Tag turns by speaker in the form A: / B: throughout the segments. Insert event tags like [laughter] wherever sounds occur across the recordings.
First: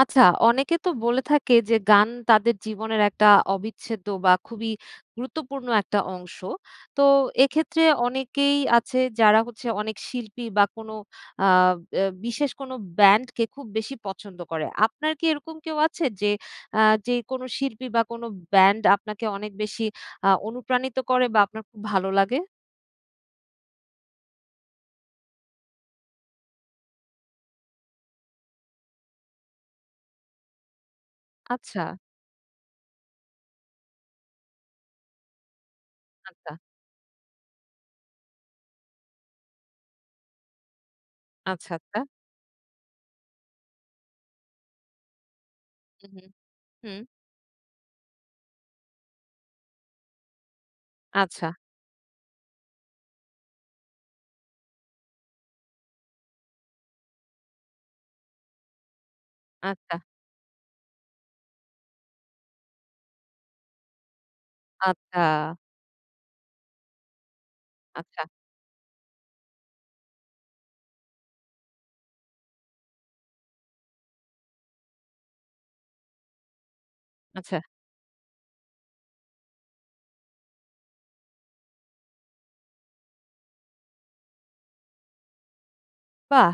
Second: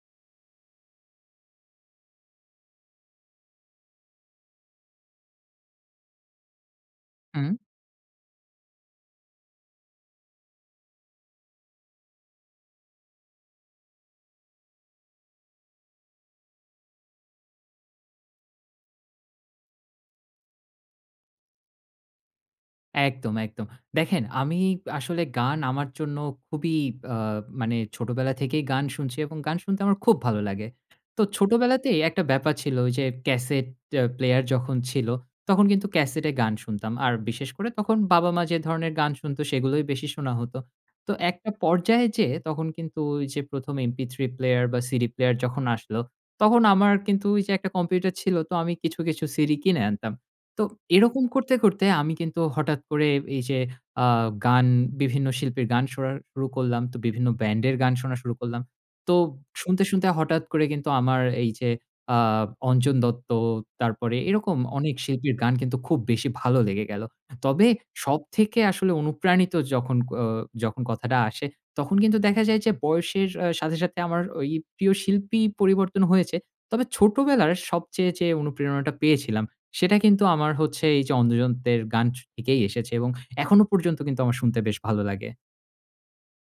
A: আচ্ছা। অনেকে তো বলে থাকে, যে গান তাদের জীবনের একটা অবিচ্ছেদ্য বা খুবই গুরুত্বপূর্ণ একটা অংশ। তো
B: হুম।
A: এক্ষেত্রে অনেকেই আছে যারা হচ্ছে অনেক শিল্পী বা কোনো আব অ্যা বিশেষ কোনো ব্যান্ডকে খুব বেশি পছন্দ করে। আপনার কি এরকম কেউ আছে যে আ যে কোনো শিল্পী বা কোনো ব্যান্ড আপনাকে অনেক বেশি আ অনুপ্রাণিত করে? বা আপনার খুব ভালো লাগে?
B: একদম, একদম। দেখেন আমি আসলে গান আমার জন্য খুবই আ মানে ছোটবেলা থেকেই গান শুনছি এবং গান শুনতে আমার খুব ভালো লাগে। তো
A: আচ্ছা।
B: ছোটবেলাতেই একটা ব্যাপার ছিল যে ক্যাসেট অ্যা প্লেয়ার যখন ছিল তখন কিন্তু ক্যাসেটে গান
A: আচ্ছা।
B: শুনতাম। আর বিশেষ করে তখন বাবা-মা যে ধরনের গান শুনত সেগুলোই বেশি শোনা হতো। তো একটা
A: আচ্ছা, আচ্ছা।
B: পর্যায়ে যেয়ে তখন কিন্তু ওই যে ১ম এমপি থ্রি প্লেয়ার বা সিডি প্লেয়ার যখন আসলো।
A: হু, হু,
B: তখন আমার
A: হু।
B: কিন্তু ওই যে একটা কম্পিউটার ছিল তো আমি কিছু, কিছু সিডি কিনে আনতাম। তো এরকম
A: আচ্ছা।
B: করতে, করতে আমি কিন্তু হঠাৎ করে এই যে আ গান বিভিন্ন শিল্পীর গান শোনা শুরু করলাম। তো বিভিন্ন ব্যান্ডের গান শোনা শুরু করলাম। তো শুনতে,
A: আচ্ছা।
B: শুনতে হঠাৎ করে কিন্তু আমার এই যে আ অঞ্জন দত্ত তারপরে এরকম। অনেক
A: আচ্ছা।
B: শিল্পীর গান কিন্তু খুব বেশি ভালো লেগে গেলো। তবে
A: আচ্ছা।
B: সবথেকে আসলে অনুপ্রাণিত যখন ও যখন কথাটা আসে তখন কিন্তু দেখা যায় যে বয়সের অ্যা সাথে, সাথে আমার ওই প্রিয় শিল্পী পরিবর্তন হয়েছে। তবে ছোটবেলার
A: আচ্ছা।
B: সবচেয়ে যে অনুপ্রেরণাটা পেয়েছিলাম সেটা কিন্তু আমার হচ্ছে এই যে অঞ্জন দত্তের গান স থেকেই এসেছে এবং এখনো পর্যন্ত কিন্তু আমার শুনতে বেশ ভালো লাগে।
A: বাহ!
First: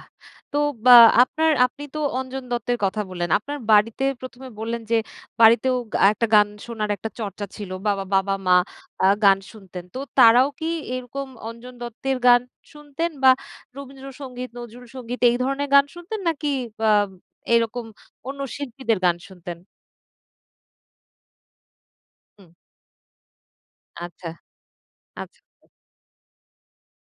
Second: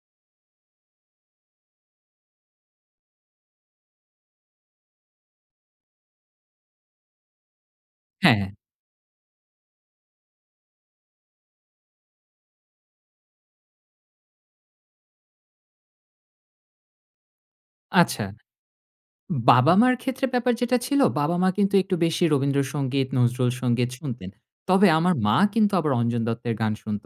A: তো বা আপনার আপনি তো অঞ্জন দত্তের কথা বললেন, আপনার বাড়িতে ১ম এ বললেন যে, বাড়িতেও গা একটা গান শোনার একটা চর্চা ছিল। বাবা
B: হ্যাঁ।
A: বাবা-মা আ গান শুনতেন। তো তারাও কি এরকম অঞ্জন দত্তের গান শুনতেন বা রবীন্দ্রসঙ্গীত, নজরুল সঙ্গীত এই ধরনের গান শুনতেন নাকি বা এরকম
B: আচ্ছা।
A: অন্য শিল্পীদের গান শুনতেন?
B: বাবা-মার ক্ষেত্রে ব্যাপার যেটা ছিল, বাবা-মা কিন্তু একটু বেশি
A: হু।
B: রবীন্দ্র সঙ্গীত, নজরুল সঙ্গীত শুনতেন।
A: আচ্ছা,
B: তবে আমার মা
A: আচ্ছা।
B: কিন্তু আবার অঞ্জন দত্তের গান শুনত।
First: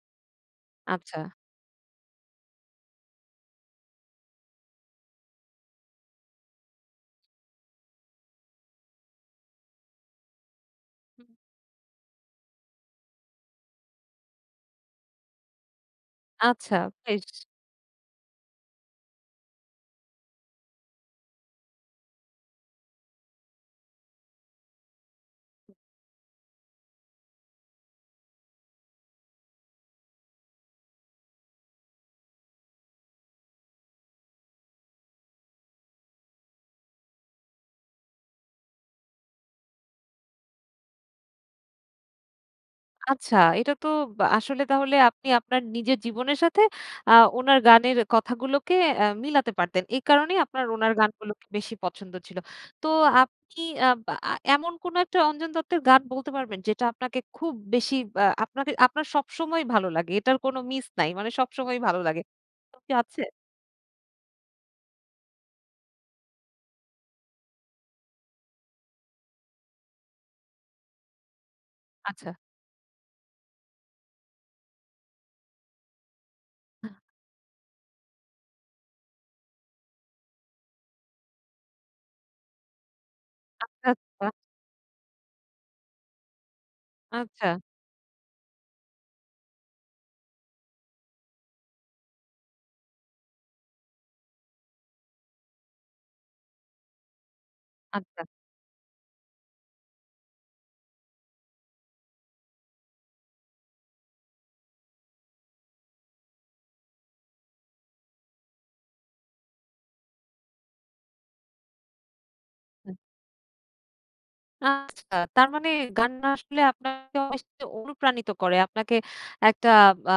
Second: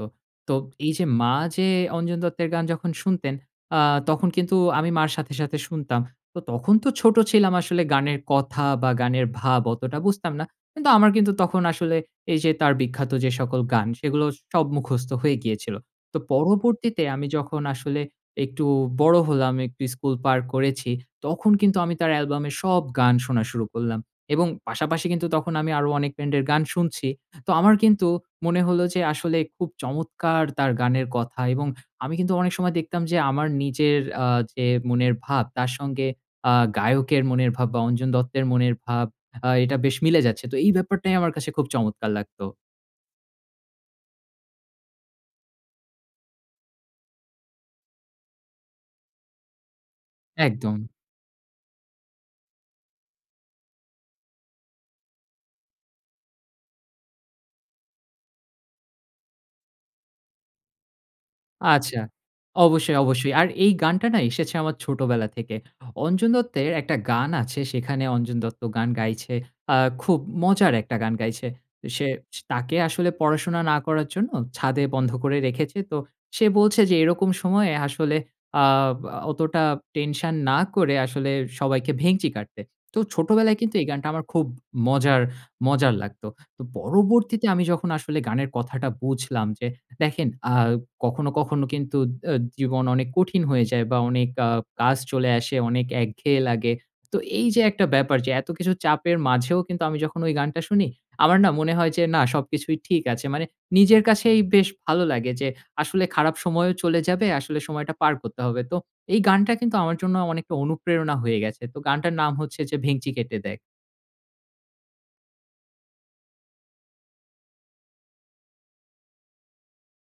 B: তো এই যে
A: আচ্ছা।
B: মা যে অঞ্জন দত্তের গান যখন শুনতেন অ্যা তখন কিন্তু আমি মার সাথে, সাথে শুনতাম। তো তখন তো ছোট ছিলাম আসলে গানের কথা বা গানের ভাব অতটা বুঝতাম না। কিন্তু আমার কিন্তু তখন আসলে এই যে তার বিখ্যাত যে সকল গান, সেগুলো সব মুখস্থ হয়ে গিয়েছিল। তো
A: আচ্ছা,
B: পরবর্তীতে আমি
A: বেশ।
B: যখন আসলে একটু বড় হলাম একটু স্কুল পার করেছি তখন কিন্তু আমি তার অ্যালবামের সব গান শোনা শুরু করলাম এবং পাশাপাশি কিন্তু তখন আমি আরো অনেক ব্যান্ডের গান শুনছি। তো আমার কিন্তু মনে হলো যে, আসলে খুব চমৎকার তার গানের কথা এবং আমি কিন্তু অনেক সময় দেখতাম যে আমার নিজের অ্যা যে মনের ভাব তার সঙ্গে অ্যা গায়কের মনের ভাব বা অঞ্জন দত্তের মনের ভাব আ এটা বেশ মিলে যাচ্ছে। তো এই ব্যাপারটাই আমার কাছে খুব চমৎকার লাগতো।
A: আচ্ছা, এটা তো আসলে তাহলে আপনি আপনার নিজের জীবনের সাথে আ ওনার গানের কথাগুলোকে এ মিলাতে পারতেন। এই কারণেই আপনার
B: একদম।
A: ওনার গানগুলোকে বেশি পছন্দ ছিল। তো আপনি আব আ আ এমন কোনো একটা অঞ্জন দত্তের গান বলতে পারবেন যেটা আপনাকে খুব বেশি আ আপনাকে আপনার সবসময়ই ভালো লাগে। এটার কোনো মিস নাই। মানে সবসময়ই
B: আচ্ছা।
A: ভালো লাগে। এমনকি
B: অবশ্যই,
A: আছে?
B: অবশ্যই। আর এই গানটা না এসেছে আমার ছোটবেলা থেকে। অঞ্জন দত্তের একটা গান আছে সেখানে অঞ্জন দত্ত গান গাইছে, আ খুব মজার একটা গান গাইছে। সে
A: আচ্ছা।
B: স তাকে আসলে পড়াশোনা না করার জন্য ছাদে বন্ধ করে রেখেছে। তো সে বলছে যে এরকম সময়ে আসলে আ অতটা টেনশন না করে আসলে সবাইকে ভেংচি কাটতে। তো ছোটবেলায় কিন্তু এই
A: আচ্ছা,
B: গানটা আমার
A: আচ্ছা।
B: খুব মজার মজার লাগতো। তো পরবর্তীতে
A: আচ্ছা।
B: আমি যখন আসলে গানের কথাটা বুঝলাম যে দেখেন আ কখনো, কখনো কিন্তু আ জীবন অনেক কঠিন হয়ে যায় বা অনেক আ কাজ চলে আসে অনেক একঘেয়ে লাগে। তো এই যে একটা ব্যাপার
A: আচ্ছা।
B: যে এত কিছু চাপের মাঝেও কিন্তু আমি যখন ওই গানটা শুনি আমার না মনে হয় যে না সবকিছুই ঠিক আছে। মানে নিজের কাছেই বেশ ভালো লাগে যে আসলে খারাপ সময়ও চলে যাবে। আসলে সময়টা পার করতে হবে। তো এই গানটা কিন্তু আমার জন্য অনেকটা অনুপ্রেরণা হয়ে গেছে। তো গানটার নাম হচ্ছে যে,
A: হু।
B: ভেংচি কেটে দেখ।
A: আচ্ছা, তার মানে গান না আসলে আপনাকে অনেক বেশি অনুপ্রাণিত করে। আপনাকে একটা বা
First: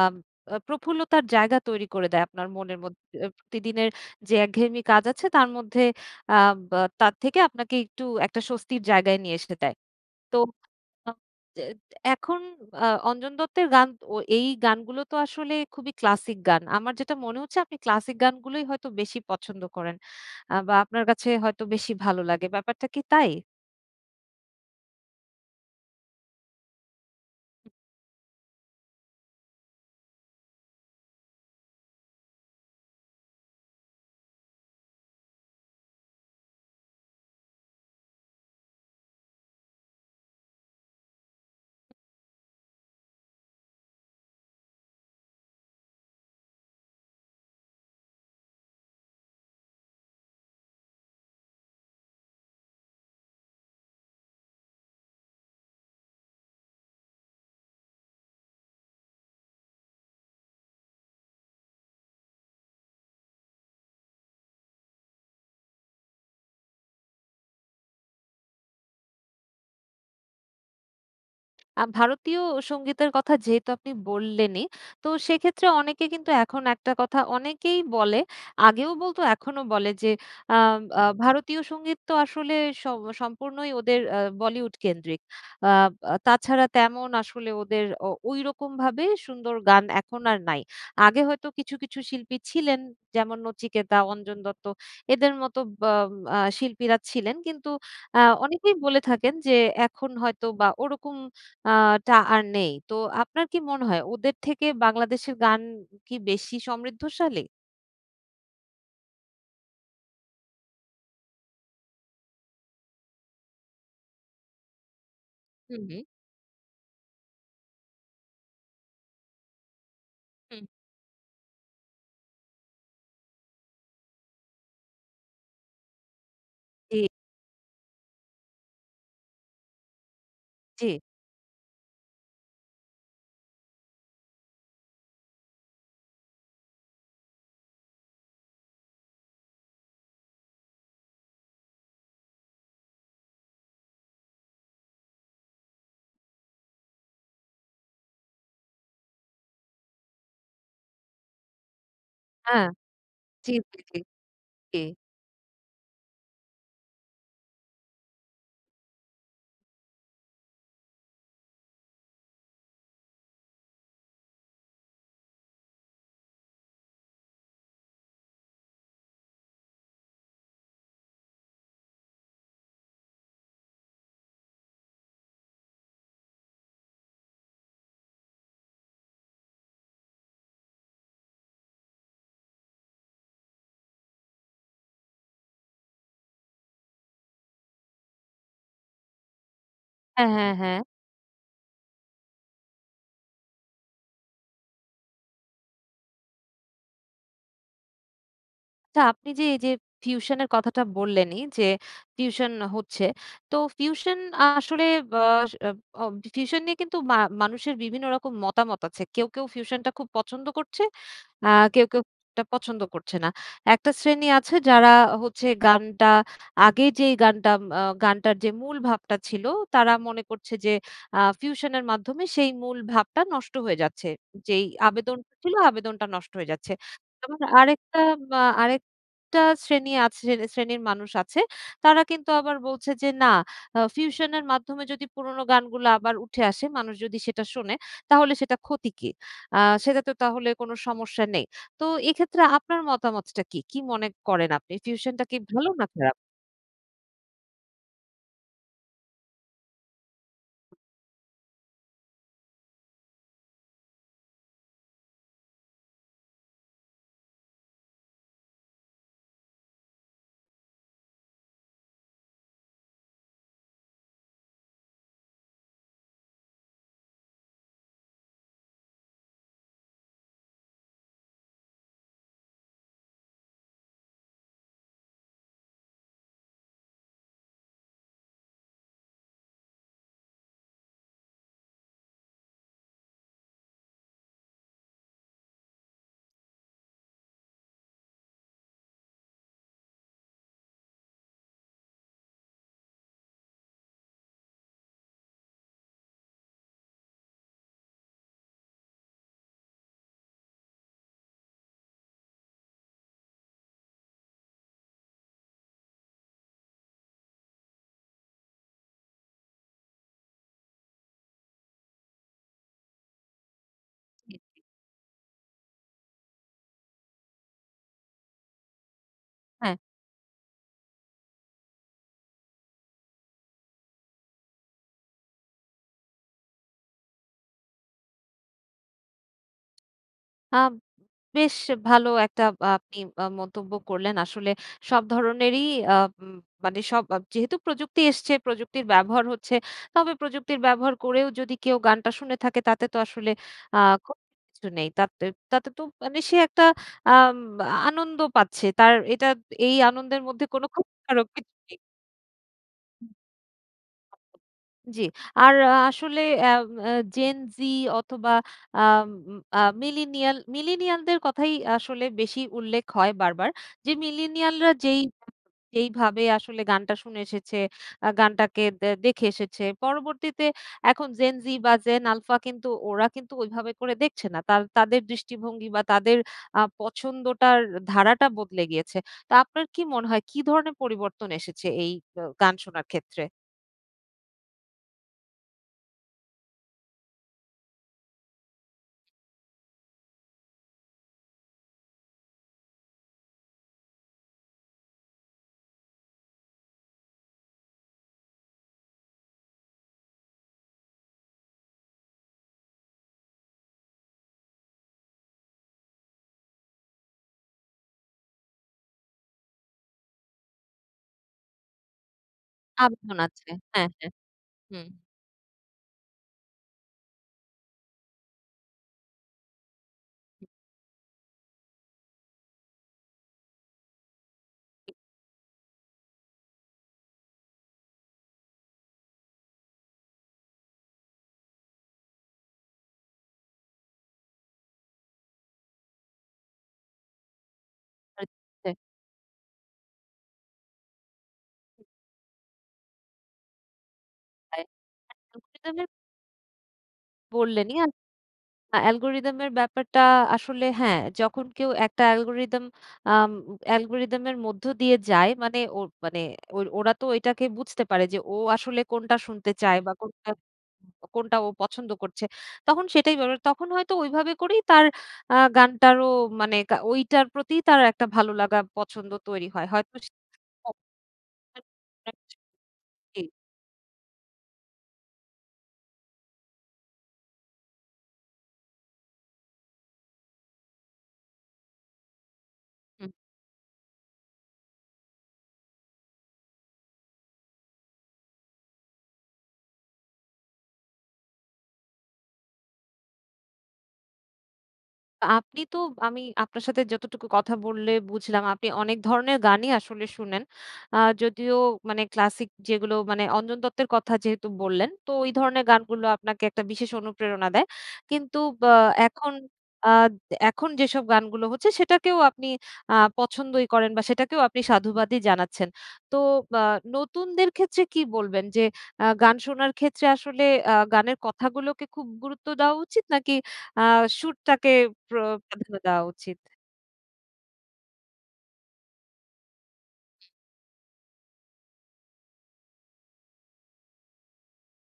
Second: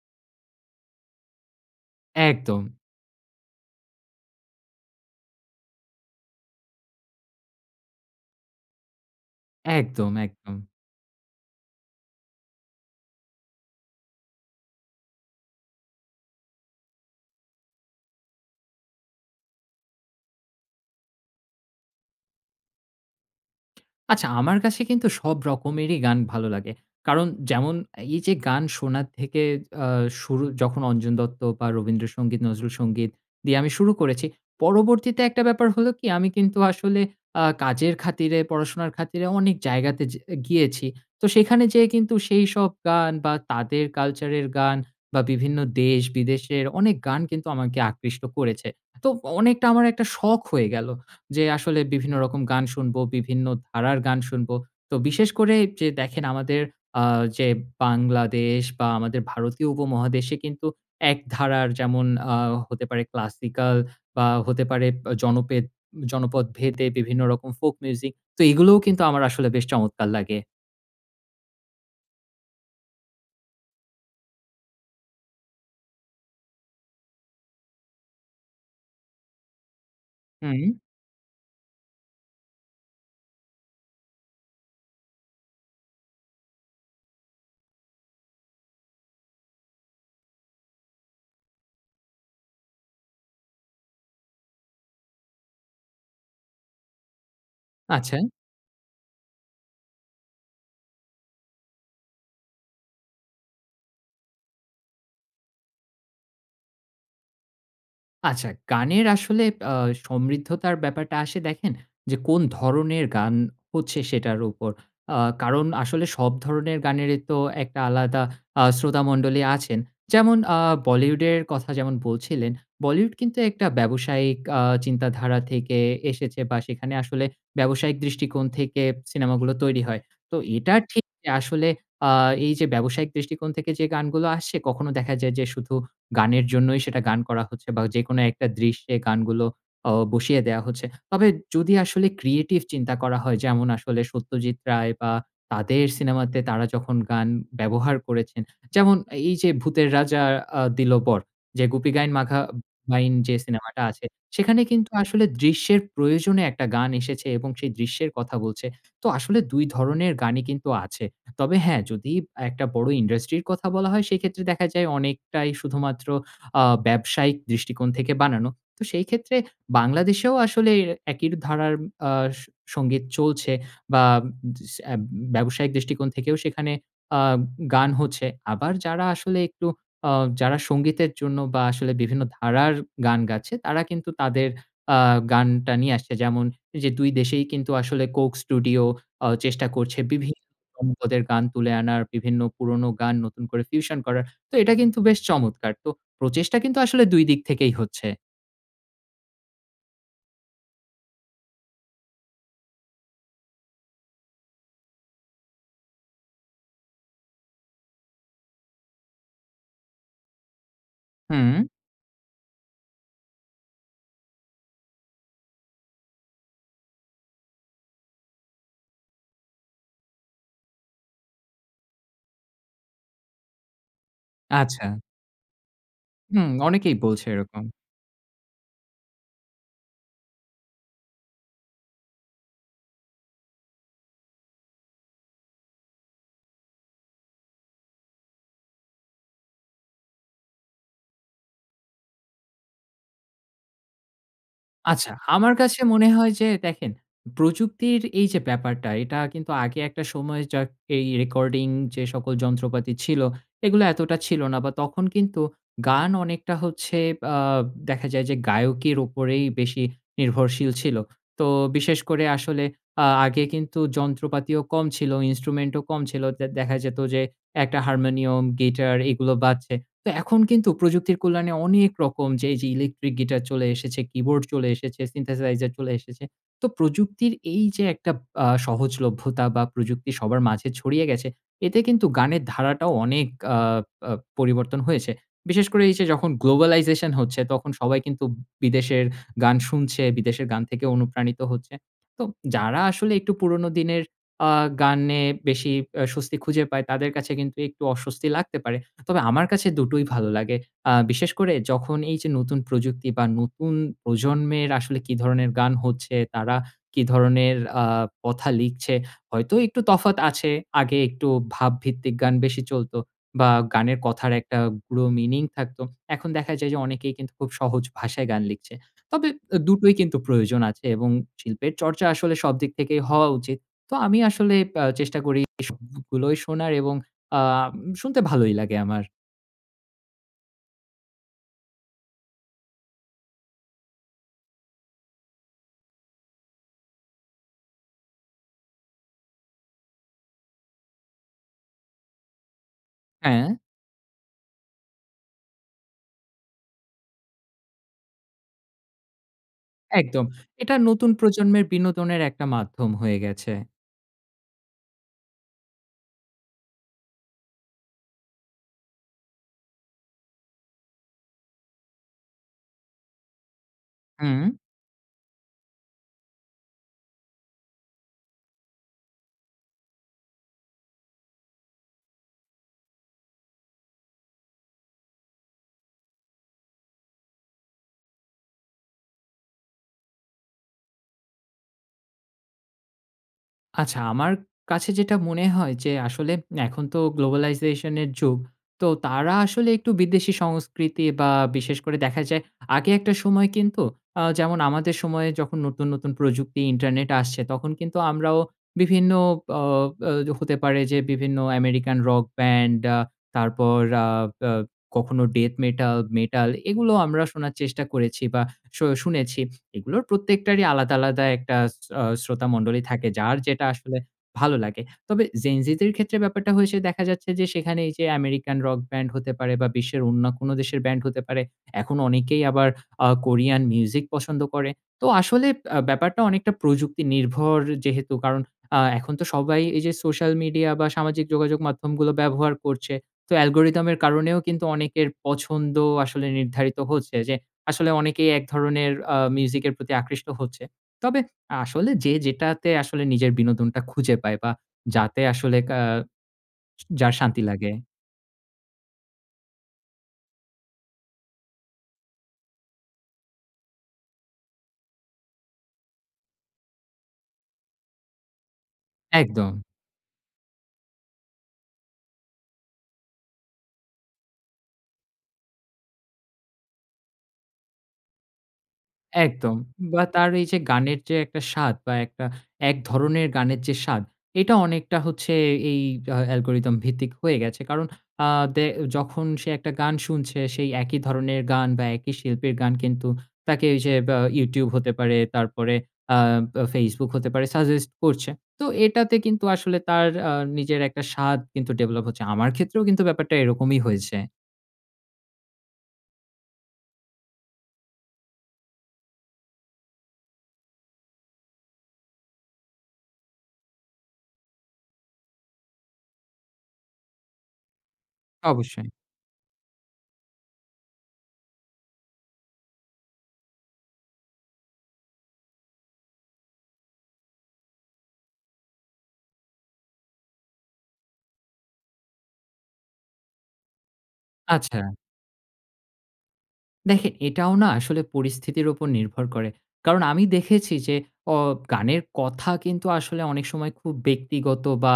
A: আ প্রফুল্লতার জায়গা তৈরি করে দেয় আপনার
B: একদম।
A: মনের মধ্যে, অ্যা প্রতিদিনের যে একঘেয়েমি কাজ আছে তার মধ্যে আব তার থেকে আপনাকে একটু একটা স্বস্তির জায়গায় নিয়ে এসে দেয়।
B: একদম,
A: তো
B: একদম।
A: আ যে এখন আ অঞ্জন দত্তের গান ও এই গানগুলো তো আসলে খুবই ক্লাসিক গান। আমার যেটা মনে হচ্ছে আপনি ক্লাসিক গানগুলোই হয়তো বেশি পছন্দ করেন, আ বা আপনার কাছে হয়তো বেশি ভালো লাগে। ব্যাপারটা কি তাই?
B: আচ্ছা আমার কাছে কিন্তু সব রকমেরই গান ভালো লাগে। কারণ যেমন এই যে গান শোনার থেকে আ শুরু যখন অঞ্জন দত্ত বা রবীন্দ্রসঙ্গীত, নজরুল সঙ্গীত দিয়ে আমি শুরু করেছি পরবর্তীতে একটা ব্যাপার হলো কি, আমি কিন্তু আসলে আ কাজের খাতিরে, পড়াশোনার খাতিরে অনেক জায়গাতে যে গিয়েছি। তো সেখানে যেয়ে কিন্তু সেইসব গান বা তাদের কালচারের গান বা বিভিন্ন দেশ-বিদেশের অনেক গান কিন্তু আমাকে আকৃষ্ট করেছে। তো অনেকটা আমার একটা শখ হয়ে গেলো যে, আসলে বিভিন্ন রকম গান শুনব, বিভিন্ন ধারার গান শুনব। তো বিশেষ করে যে দেখেন আমাদের আ যে বাংলাদেশ বা আমাদের ভারতীয় উপমহাদেশে কিন্তু এক ধারার যেমন আ হতে পারে ক্লাসিকাল বা হতে পারে ব জনপেদ জনপদ ভেদে বিভিন্ন রকম ফোক মিউজিক। তো এগুলোও কিন্তু আমার আসলে বেশ চমৎকার লাগে।
A: আ ভারতীয় সঙ্গীতের কথা যেহেতু আপনি বললেনই তো সেক্ষেত্রে অনেকে কিন্তু এখন একটা কথা অনেকেই বলে আগেও বলতো এখনও বলে যে
B: হুম।
A: আম আ ভারতীয় সঙ্গীত তো আসলে স সম্পূর্ণই ওদের অ্যা বলিউড কেন্দ্রিক। আব আ তাছাড়া তেমন আসলে ওদের ও ওইরকমভাবে সুন্দর গান এখন আর নাই। আগে হয়তো কিছু, কিছু শিল্পী ছিলেন যেমন নচিকেতা, অঞ্জন দত্ত এদের মতো ব্য আ শিল্পীরা ছিলেন। কিন্তু
B: আচ্ছা।
A: আ অনেকেই বলে থাকেন যে এখন হয়তো বা ওরকম আ টা আর নেই। তো আপনার কি মনে হয় ওদের থেকে বাংলাদেশের গান কি বেশি সমৃদ্ধশালী?
B: আচ্ছা, গানের আসলে অ্যা সমৃদ্ধতার ব্যাপারটা আসে দেখেন, যে কোন ধরনের গান হচ্ছে সেটার উপর অ্যা কারণ
A: হু,
B: আসলে
A: হু।
B: সব ধরনের গানেরই তো একটা আলাদা আ শ্রোতামণ্ডলী আছেন যেমন আ
A: হু।
B: বলিউডের কথা যেমন বলছিলেন, বলিউড কিন্তু একটা ব্যবসায়িক আ চিন্তাধারা থেকে এসেছে বা সেখানে
A: এ
B: আসলে ব্যবসায়িক দৃষ্টিকোণ থেকে সিনেমা গুলো তৈরি হয় তো এটা
A: জ্বী।
B: ঠিক আসলে আ এই যে ব্যবসায়িক দৃষ্টিকোণ থেকে যে গানগুলো আসে কখনো দেখা যায় যে শুধু গানের জন্যই সেটা গান করা হচ্ছে বা যেকোনো একটা দৃশ্যে গানগুলো অ বসিয়ে দেওয়া হচ্ছে। তবে যদি আসলে ক্রিয়েটিভ চিন্তা করা হয় যেমন আসলে সত্যজিৎ রায় বা তাদের সিনেমাতে তারা যখন গান ব্যবহার করেছেন যেমন, এই যে 'ভূতের রাজা আ দিল বর' যে 'গুপি গাইন বাঘা
A: আ
B: বাইন' যে
A: জ্বী,
B: সিনেমাটা
A: জ্বী,
B: আছে সেখানে
A: জ্বী।
B: কিন্তু আসলে দৃশ্যের প্রয়োজনে একটা গান এসেছে এবং সেই দৃশ্যের কথা বলছে তো আসলে ২ ধরনের গানই কিন্তু আছে তবে হ্যাঁ, যদি একটা বড়ো ইন্ডাস্ট্রির কথা বলা হয় সেক্ষেত্রে দেখা যায় অনেকটাই শুধুমাত্র আ ব্যবসায়িক দৃষ্টিকোণ থেকে বানানো তো সেই ক্ষেত্রে বাংলাদেশেও আসলে এর একই ধারার আ স সঙ্গীত চলছে বা দস এব ব্যবসায়িক দৃষ্টিকোণ থেকেও সেখানে আ গান হচ্ছে আবার যারা আসলে একটু অ যারা সঙ্গীতের জন্য বা আসলে বিভিন্ন ধারার গান গাচ্ছে তারা কিন্তু তাদের আ গানটা নিয়ে আসছে যেমন যে ২ দেশেই কিন্তু আসলে কোক স্টুডিও অ চেষ্টা করছে
A: হ্যাঁ,
B: বিভিন্ন
A: হ্যাঁ, হ্যাঁ।
B: [unintelligible] পদের গান তুলে আনার বিভিন্ন পুরোনো গান নতুন করে fusion করার তো এটা কিন্তু বেশ চমৎকার! তো প্রচেষ্টা কিন্তু আসলে ২ দিক থেকেই হচ্ছে।
A: আচ্ছা, আপনি যে এই যে ফিউশনের কথাটা বললেন এই যে ফিউশন হচ্ছে। তো ফিউশন আসলে বা আ আ ফিউশন নিয়ে কিন্তু মা মানুষের বিভিন্ন রকম মতামত আছে। কেউ, কেউ, ফিউশনটা খুব পছন্দ করছে। আ
B: হুম?
A: কেউ, কেউ, এটা পছন্দ করছে না। একটা শ্রেণী আছে যারা হচ্ছে গানটা আগে যেই গানটা ম আ গানটার যে মূল ভাবটা ছিল। তারা মনে করছে যে আ ফিউশনের মাধ্যমে সেই মূল ভাবটা নষ্ট হয়ে যাচ্ছে। যেই
B: আচ্ছা।
A: আবেদন ছিল আবেদনটা নষ্ট
B: হুম,
A: হয়ে যাচ্ছে।
B: অনেকেই বলছে
A: তখন
B: এরকম।
A: আরেকটা আ আরেকটা শ্রেণী আছে শ্রে শ্রেণীর মানুষ আছে, তারা কিন্তু আবার বলছে যে না, আ ফিউশনের মাধ্যমে যদি পুরোনো গানগুলা আবার উঠে আসে, মানুষ যদি সেটা শোনে তাহলে সেটা ক্ষতি কি? আ সেটাতে তাহলে কোনো সমস্যা নেই। তো এক্ষেত্রে আপনার মতামতটা কি? কি মনে করেন আপনি?
B: আচ্ছা।
A: ফিউশনটা কি
B: আমার
A: ভালো
B: কাছে
A: না
B: মনে
A: খারাপ?
B: হয় যে দেখেন, প্রযুক্তির এই যে ব্যাপারটা এটা কিন্তু আগে একটা সময় যা এই রেকর্ডিং যে সকল যন্ত্রপাতি ছিল। এগুলো এতটা ছিল না বা তখন কিন্তু গান অনেকটা হচ্ছে আ দেখা যায় যে গায়কের উপরেই বেশি নির্ভরশীল ছিল। তো বিশেষ করে আসলে আ আগে কিন্তু যন্ত্রপাতিও কম ছিল, instrument ও কম ছিল। তে দেখা যেত যে একটা হারমোনিয়াম, গিটার এগুলো বাজছে। তো এখন কিন্তু প্রযুক্তির কল্যাণে অনেক রকম যে, এই যে ইলেকট্রিক গিটার চলে এসেছে, keyboard চলে এসেছে, সিন্থেসাইজার চলে এসেছে। তো প্রযুক্তির এই যে একটা আ সহজলভ্যতা বা প্রযুক্তি সবার মাঝে ছড়িয়ে গেছে এতে কিন্তু গানের ধারাটাও অনেক আ আ পরিবর্তন হয়েছে। বিশেষ করে এই যে যখন গ্লোবালাইজেশন হচ্ছে তখন সবাই কিন্তু বিদেশের গান শুনছে, বিদেশের গান থেকে অনুপ্রাণিত হচ্ছে। তো যারা আসলে একটু পুরোনো দিনের আ গানে বেশি এ স্বস্তি খুঁজে পায় তাদের কাছে কিন্তু একটু অস্বস্তি লাগতে পারে। তবে আমার কাছে দুটোই ভালো লাগে, আ বিশেষ করে যখন এই যে নতুন প্রযুক্তি বা নতুন প্রজন্মের আসলে কি ধরনের গান হচ্ছে তারা কি ধরনের আ কথা লিখছে। হয়তো একটু তফাৎ আছে, আগে একটু ভাবভিত্তিক গান বেশি চলতো বা গানের কথার
A: জি,
B: একটা
A: জি।
B: গূঢ় মিনিং থাকতো। এখন দেখা যায় যে অনেকেই কিন্তু খুব সহজ ভাষায় গান লিখছে। তবে এ
A: হ্যাঁ।
B: দুটোই কিন্তু প্রয়োজন আছে এবং শিল্পের চর্চা আসলে সবদিক থেকেই হওয়া উচিত। তো আমি আসলে আ চেষ্টা করি সবগুলোই শোনার এবং আ শুনতে ভালোই লাগে আমার।
A: আ বেশ ভালো একটা আ আপনি আ মন্তব্য করলেন আসলে সব ধরনেরই আ ম মানে সব বাব যেহেতু প্রযুক্তি এসছে প্রযুক্তির ব্যবহার হচ্ছে। তবে প্রযুক্তির ব্যবহার করেও যদি কেউ গানটা শুনে থাকে তাতে তো আসলে
B: হ্যাঁ।
A: আ ক্ষতির কিছু নেই তাতেত তাতে তো মানে সে একটা আম আনন্দ পাচ্ছে তার এটা এই আনন্দের
B: একদম।
A: মধ্যে কোনো
B: এটা নতুন
A: ক্ষতিকারক কিছু
B: প্রজন্মের
A: নেই।
B: বিনোদনের একটা মাধ্যম হয়ে গেছে।
A: জি। আর আসলে অ্যাম অ্যা Gen Z অথবা আম আ মিলেনিয়াল মিলেনিয়ালদের কথাই আসলে বেশি উল্লেখ হয় বারবার যে
B: হুম।
A: মিলেনিয়ালরা যেই যেইভাবে আসলে গানটা শুনে এসেছে আ গানটাকে দ্যা দেখে এসেছে পরবর্তীতে এখন Gen Z বা Gen Alpha কিন্তু ওরা কিন্তু ওইভাবে করে দেখছে না ,তার তাদের দৃষ্টিভঙ্গি বা তাদের আ পছন্দটার ধারাটা বদলে গিয়েছে। তা আপনার কী মনে হয় কী ধরনের পরিবর্তন এসেছে এই আ গান শোনার ক্ষেত্রে?
B: আচ্ছা, আমার কাছে যেটা মনে হয় যে আসলে এখন তো globalization এর যুগ। তো তারা আসলে একটু বিদেশি সংস্কৃতি বা বিশেষ করে দেখা যায় আগে একটা সময় কিন্তু আ যেমন আমাদের সময়ে যখন নতুন, নতুন প্রযুক্তি ইন্টারনেট আসছে তখন কিন্তু আমরাও বিভিন্ন অ আ হতে পারে যে বিভিন্ন আমেরিকান রক ব্যান্ড আ তারপর আ আ কখনো ডেথ মেটাল, মেটাল এগুলো আমরা শোনার চেষ্টা করেছি বা শু শুনেছি। এগুলোর প্রত্যেকটারই আলাদা, আলাদা একটা ছ অ শ্রোতা মন্ডলী থাকে।
A: আবেদন
B: যার
A: আছে।
B: যেটা
A: হ্যাঁ,
B: আসলে
A: হ্যাঁ।
B: ভালো লাগে।
A: হুম।
B: তবে Gen Z দের ক্ষেত্রে ব্যাপারটা হয়েছে দেখা যাচ্ছে যে সেখানে এইযে আমেরিকান রক ব্যান্ড হতে পারে বা বিশ্বের অন্য কোন দেশের ব্যান্ড হতে পারে। এখন অনেকেই আবার আ কোরিয়ান মিউজিক পছন্দ করে। তো আসলে আ ব্যাপারটা অনেকটা প্রযুক্তি নির্ভর যেহেতু কারণ আ এখন তো সবাই এই যে সোশ্যাল মিডিয়া বা সামাজিক যোগাযোগ মাধ্যমগুলো ব্যবহার করছে। তো অ্যালগোরিদমের কারণেও কিন্তু অনেকের পছন্দ আসলে নির্ধারিত হচ্ছে যে আসলে অনেকেই এক
A: [unintelligible]
B: ধরনের আ মিউজিকের প্রতি আকৃষ্ট হচ্ছে। তবে আসলে যে যেটাতে আসলে নিজের বিনোদনটা খুঁজে পায় বা
A: তাই।
B: যাতে
A: একদম
B: আসলে কা
A: [unintelligible]
B: য যার শান্তি লাগে।
A: বললেনই অ্যা আ অ্যালগরিদম এর ব্যাপারটা আসলে হ্যাঁ, যখন কেউ একটা অ্যালগোরিদম আম অ্যালগরিদমের মধ্য দিয়ে যায় মানে ওই মানে ওইর ওরা তো ওইটাকে বুঝতে পারে যে ও আসলে কোনটা শুনতে
B: একদম।
A: চায় বা কোনটা, কোনটা ও পছন্দ করছে। তখন সেটাই বড়। তখন হয়তো ওইভাবে করেই তার আ গানটারও মানে কা ঐটার প্রতি তার একটা ভালো লাগা পছন্দ তৈরি
B: একদম।
A: হয়। হয়তো
B: বা
A: সে
B: তার এই যে গানের যে একটা স্বাদ বা
A: [unintelligible]
B: একটা এক ধরনের
A: জি।
B: গানের যে স্বাদ এটা অনেকটা হচ্ছে এই হ অ্যালগরিদম ভিত্তিক হয়ে গেছে। কারণ আ দে যখন সে একটা গান শুনছে সেই একই ধরনের গান বা একই শিল্পীর গান
A: হু।
B: কিন্তু তাকে যে বা Youtube হতে পারে তারপরে আ বা Facebook হতে পারে সাজেস্ট করছে। তো এটাতে কিন্তু আসলে তার আ নিজের একটা স্বাদ কিন্তু ডেভেলপ হচ্ছে। আমার ক্ষেত্রেও কিন্তু ব্যাপারটা এরকমই হয়েছে।
A: আ আপনি তো আমি আপনার সাথে যতটুকু কথা বললে বুঝলাম, আপনি অনেক ধরনের গানই আসলে শুনেন। আ যদিও মানে ক্লাসিক যেগুলো মানে অঞ্জন দত্তের কথা যেহেতু বললেন, তো ঐ ধরনের গানগুলো আপনাকে একটা বিশেষ অনুপ্রেরণা দেয়। কিন্তু বা
B: অবশ্যই।
A: এখন আদ এখন যেসব গানগুলো হচ্ছে, সেটাকেও আপনি আ পছন্দই করেন বা, সেটাকেও আপনি সাধুবাদই জানাচ্ছেন। তো বা নতুনদের ক্ষেত্রে কী বলবেন? যে আ গান শোনার ক্ষেত্রে আসলে আ গানের কথাগুলোকে খুব গুরুত্ব দেওয়া উচিত? নাকি আ সুরটাকে
B: আচ্ছা।
A: প্র প্রাধান্য দেওয়া উচিত?
B: দেখেন, এটাও না আসলে পরিস্থিতির ওপর নির্ভর করে। কারণ, আমি দেখেছি যে অ গানের কথা কিন্তু আসলে অনেক সময় খুব ব্যক্তিগত বা,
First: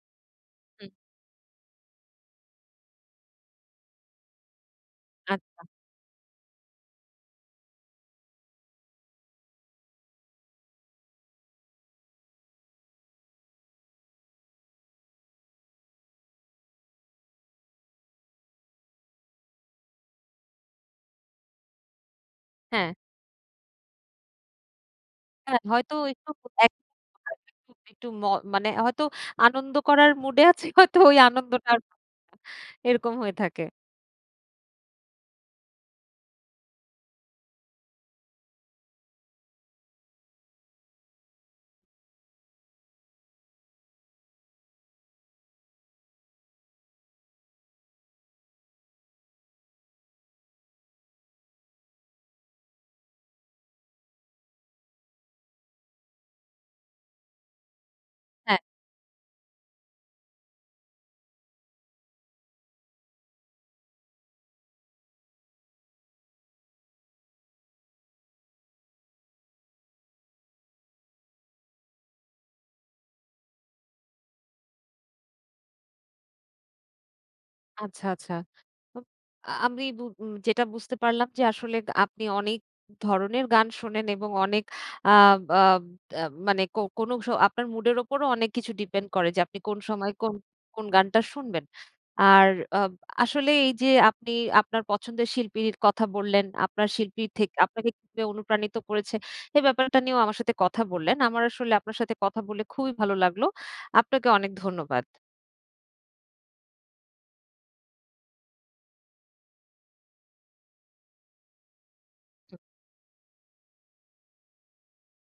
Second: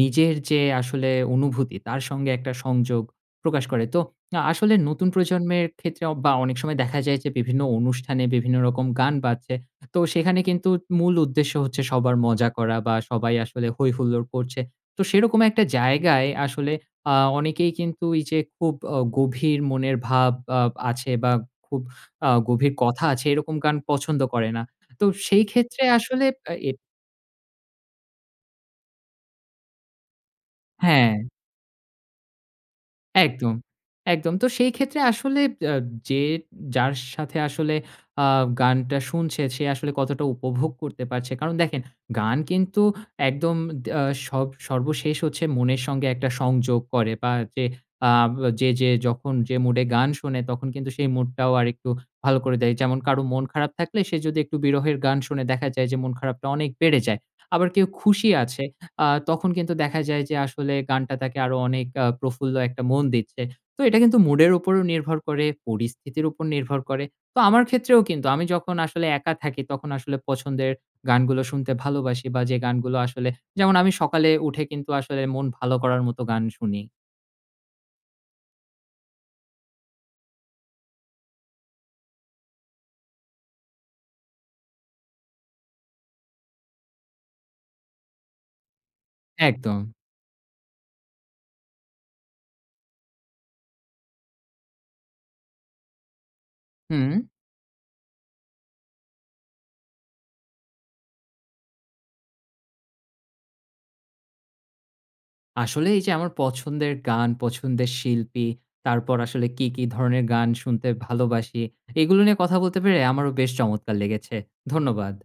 B: নিজের যে
A: হুম।
B: আসলে অনুভূতি, তার সঙ্গে একটা সংযোগ প্রকাশ করে। তো আ আসলে নতুন
A: আচ্ছা।
B: প্রজন্মের ক্ষেত্রে অ বা অনেক সময় দেখা যায় যে, বিভিন্ন অনুষ্ঠানে বিভিন্ন রকম গান বাড়ছে। তো সেখানে কিন্তু মূল উদ্দেশ্য হচ্ছে সবার মজা করা বা, সবাই আসলে হৈ হুল্লোড় করছে। তো সেরকম একটা জায়গায় আসলে আ অনেকেই কিন্তু এইযে খুব অ গভীর মনের ভাব আ আছে বা, খুব আ গভীর
A: হ্যাঁ।
B: কথা আছে, এরকম গান পছন্দ করে না। তো
A: হ্যাঁ,
B: সেইক্ষেত্রে
A: হয়তো
B: আসলে
A: একটু
B: আ এ
A: এক [unintelligible] একটু ম মানে হয়তো আনন্দ করার মুডে আছে, হয়তো ওই
B: হ্যাঁ।
A: আনন্দটার এরকম হয়ে
B: একদম,
A: থাকে।
B: একদম। তো সেইক্ষেত্রে আসলে আ যে যার সাথে আসলে আ গানটা শুনছে, সে আসলে কতটা উপভোগ করতে পারছে? কারণ দেখেন, গান কিন্তু একদম দা সব সর্বশেষ হচ্ছে মনের সঙ্গে একটা সংযোগ করে বা, যে আ যে যে যখন যে মুডে গান শোনে, তখন কিন্তু সেই মুডটাও আরেকটু ভালো করে দেয়। যেমন কারোর মন খারাপ থাকলে, সে যদি একটু বিরহের গান শুনে, দেখা যায় যে মন খারাপটা অনেক বেড়ে যায়। আবার কেউ খুশি
A: হ্যাঁ।
B: আছে আ তখন কিন্তু দেখা যায় যে আসলে গানটা তাকে আরও অনেক আ প্রফুল্ল একটা মন দিচ্ছে। তো এটা কিন্তু মুডের উপরও নির্ভর করে, পরিস্থিতির উপর নির্ভর করে। তো আমার ক্ষেত্রেও কিন্তু আমি যখন আসলে একা থাকি, তখন আসলে পছন্দের গানগুলো শুনতে ভালোবাসি বা, যে গানগুলো আসলে যেমন আমি সকালে উঠে কিন্তু আসলে মন ভালো করার মতো গান শুনি।
A: আচ্ছা, আচ্ছা। আব আমি বু উ যেটা বুঝতে পারলাম যে আসলে, আ আপনি অনেক ধরনের গান শোনেন এবং অনেক আ বা আ এ মানে কো কোনো স আপনার মুডের উপরও অনেক কিছু ডিপেন্ড করে যে আপনি কোন
B: একদম।
A: সময় কোন কোন গানটা শুনবেন। আর আব আসলে এইযে আপনি আপনার পছন্দের শিল্পীর কথা বললেন, আপনার
B: হুম।
A: শিল্পী থেকে আপনাকে কিভাবে অনুপ্রাণিত করেছে। এই ব্যাপারটা নিয়েও আমার সাথে কথা বললেন। আমার আসলে আপনার সাথে কথা বলে খুবই ভালো লাগলো। আপনাকে অনেক ধন্যবাদ।
B: আসলে এইযে আমার পছন্দের গান, পছন্দের শিল্পী, তারপর আসলে কী, কী ধরনের গান শুনতে ভালোবাসি, এগুলো নিয়ে কথা
A: তো
B: বলতে পেরে আমারও বেশ চমৎকার লেগেছে। ধন্যবাদ।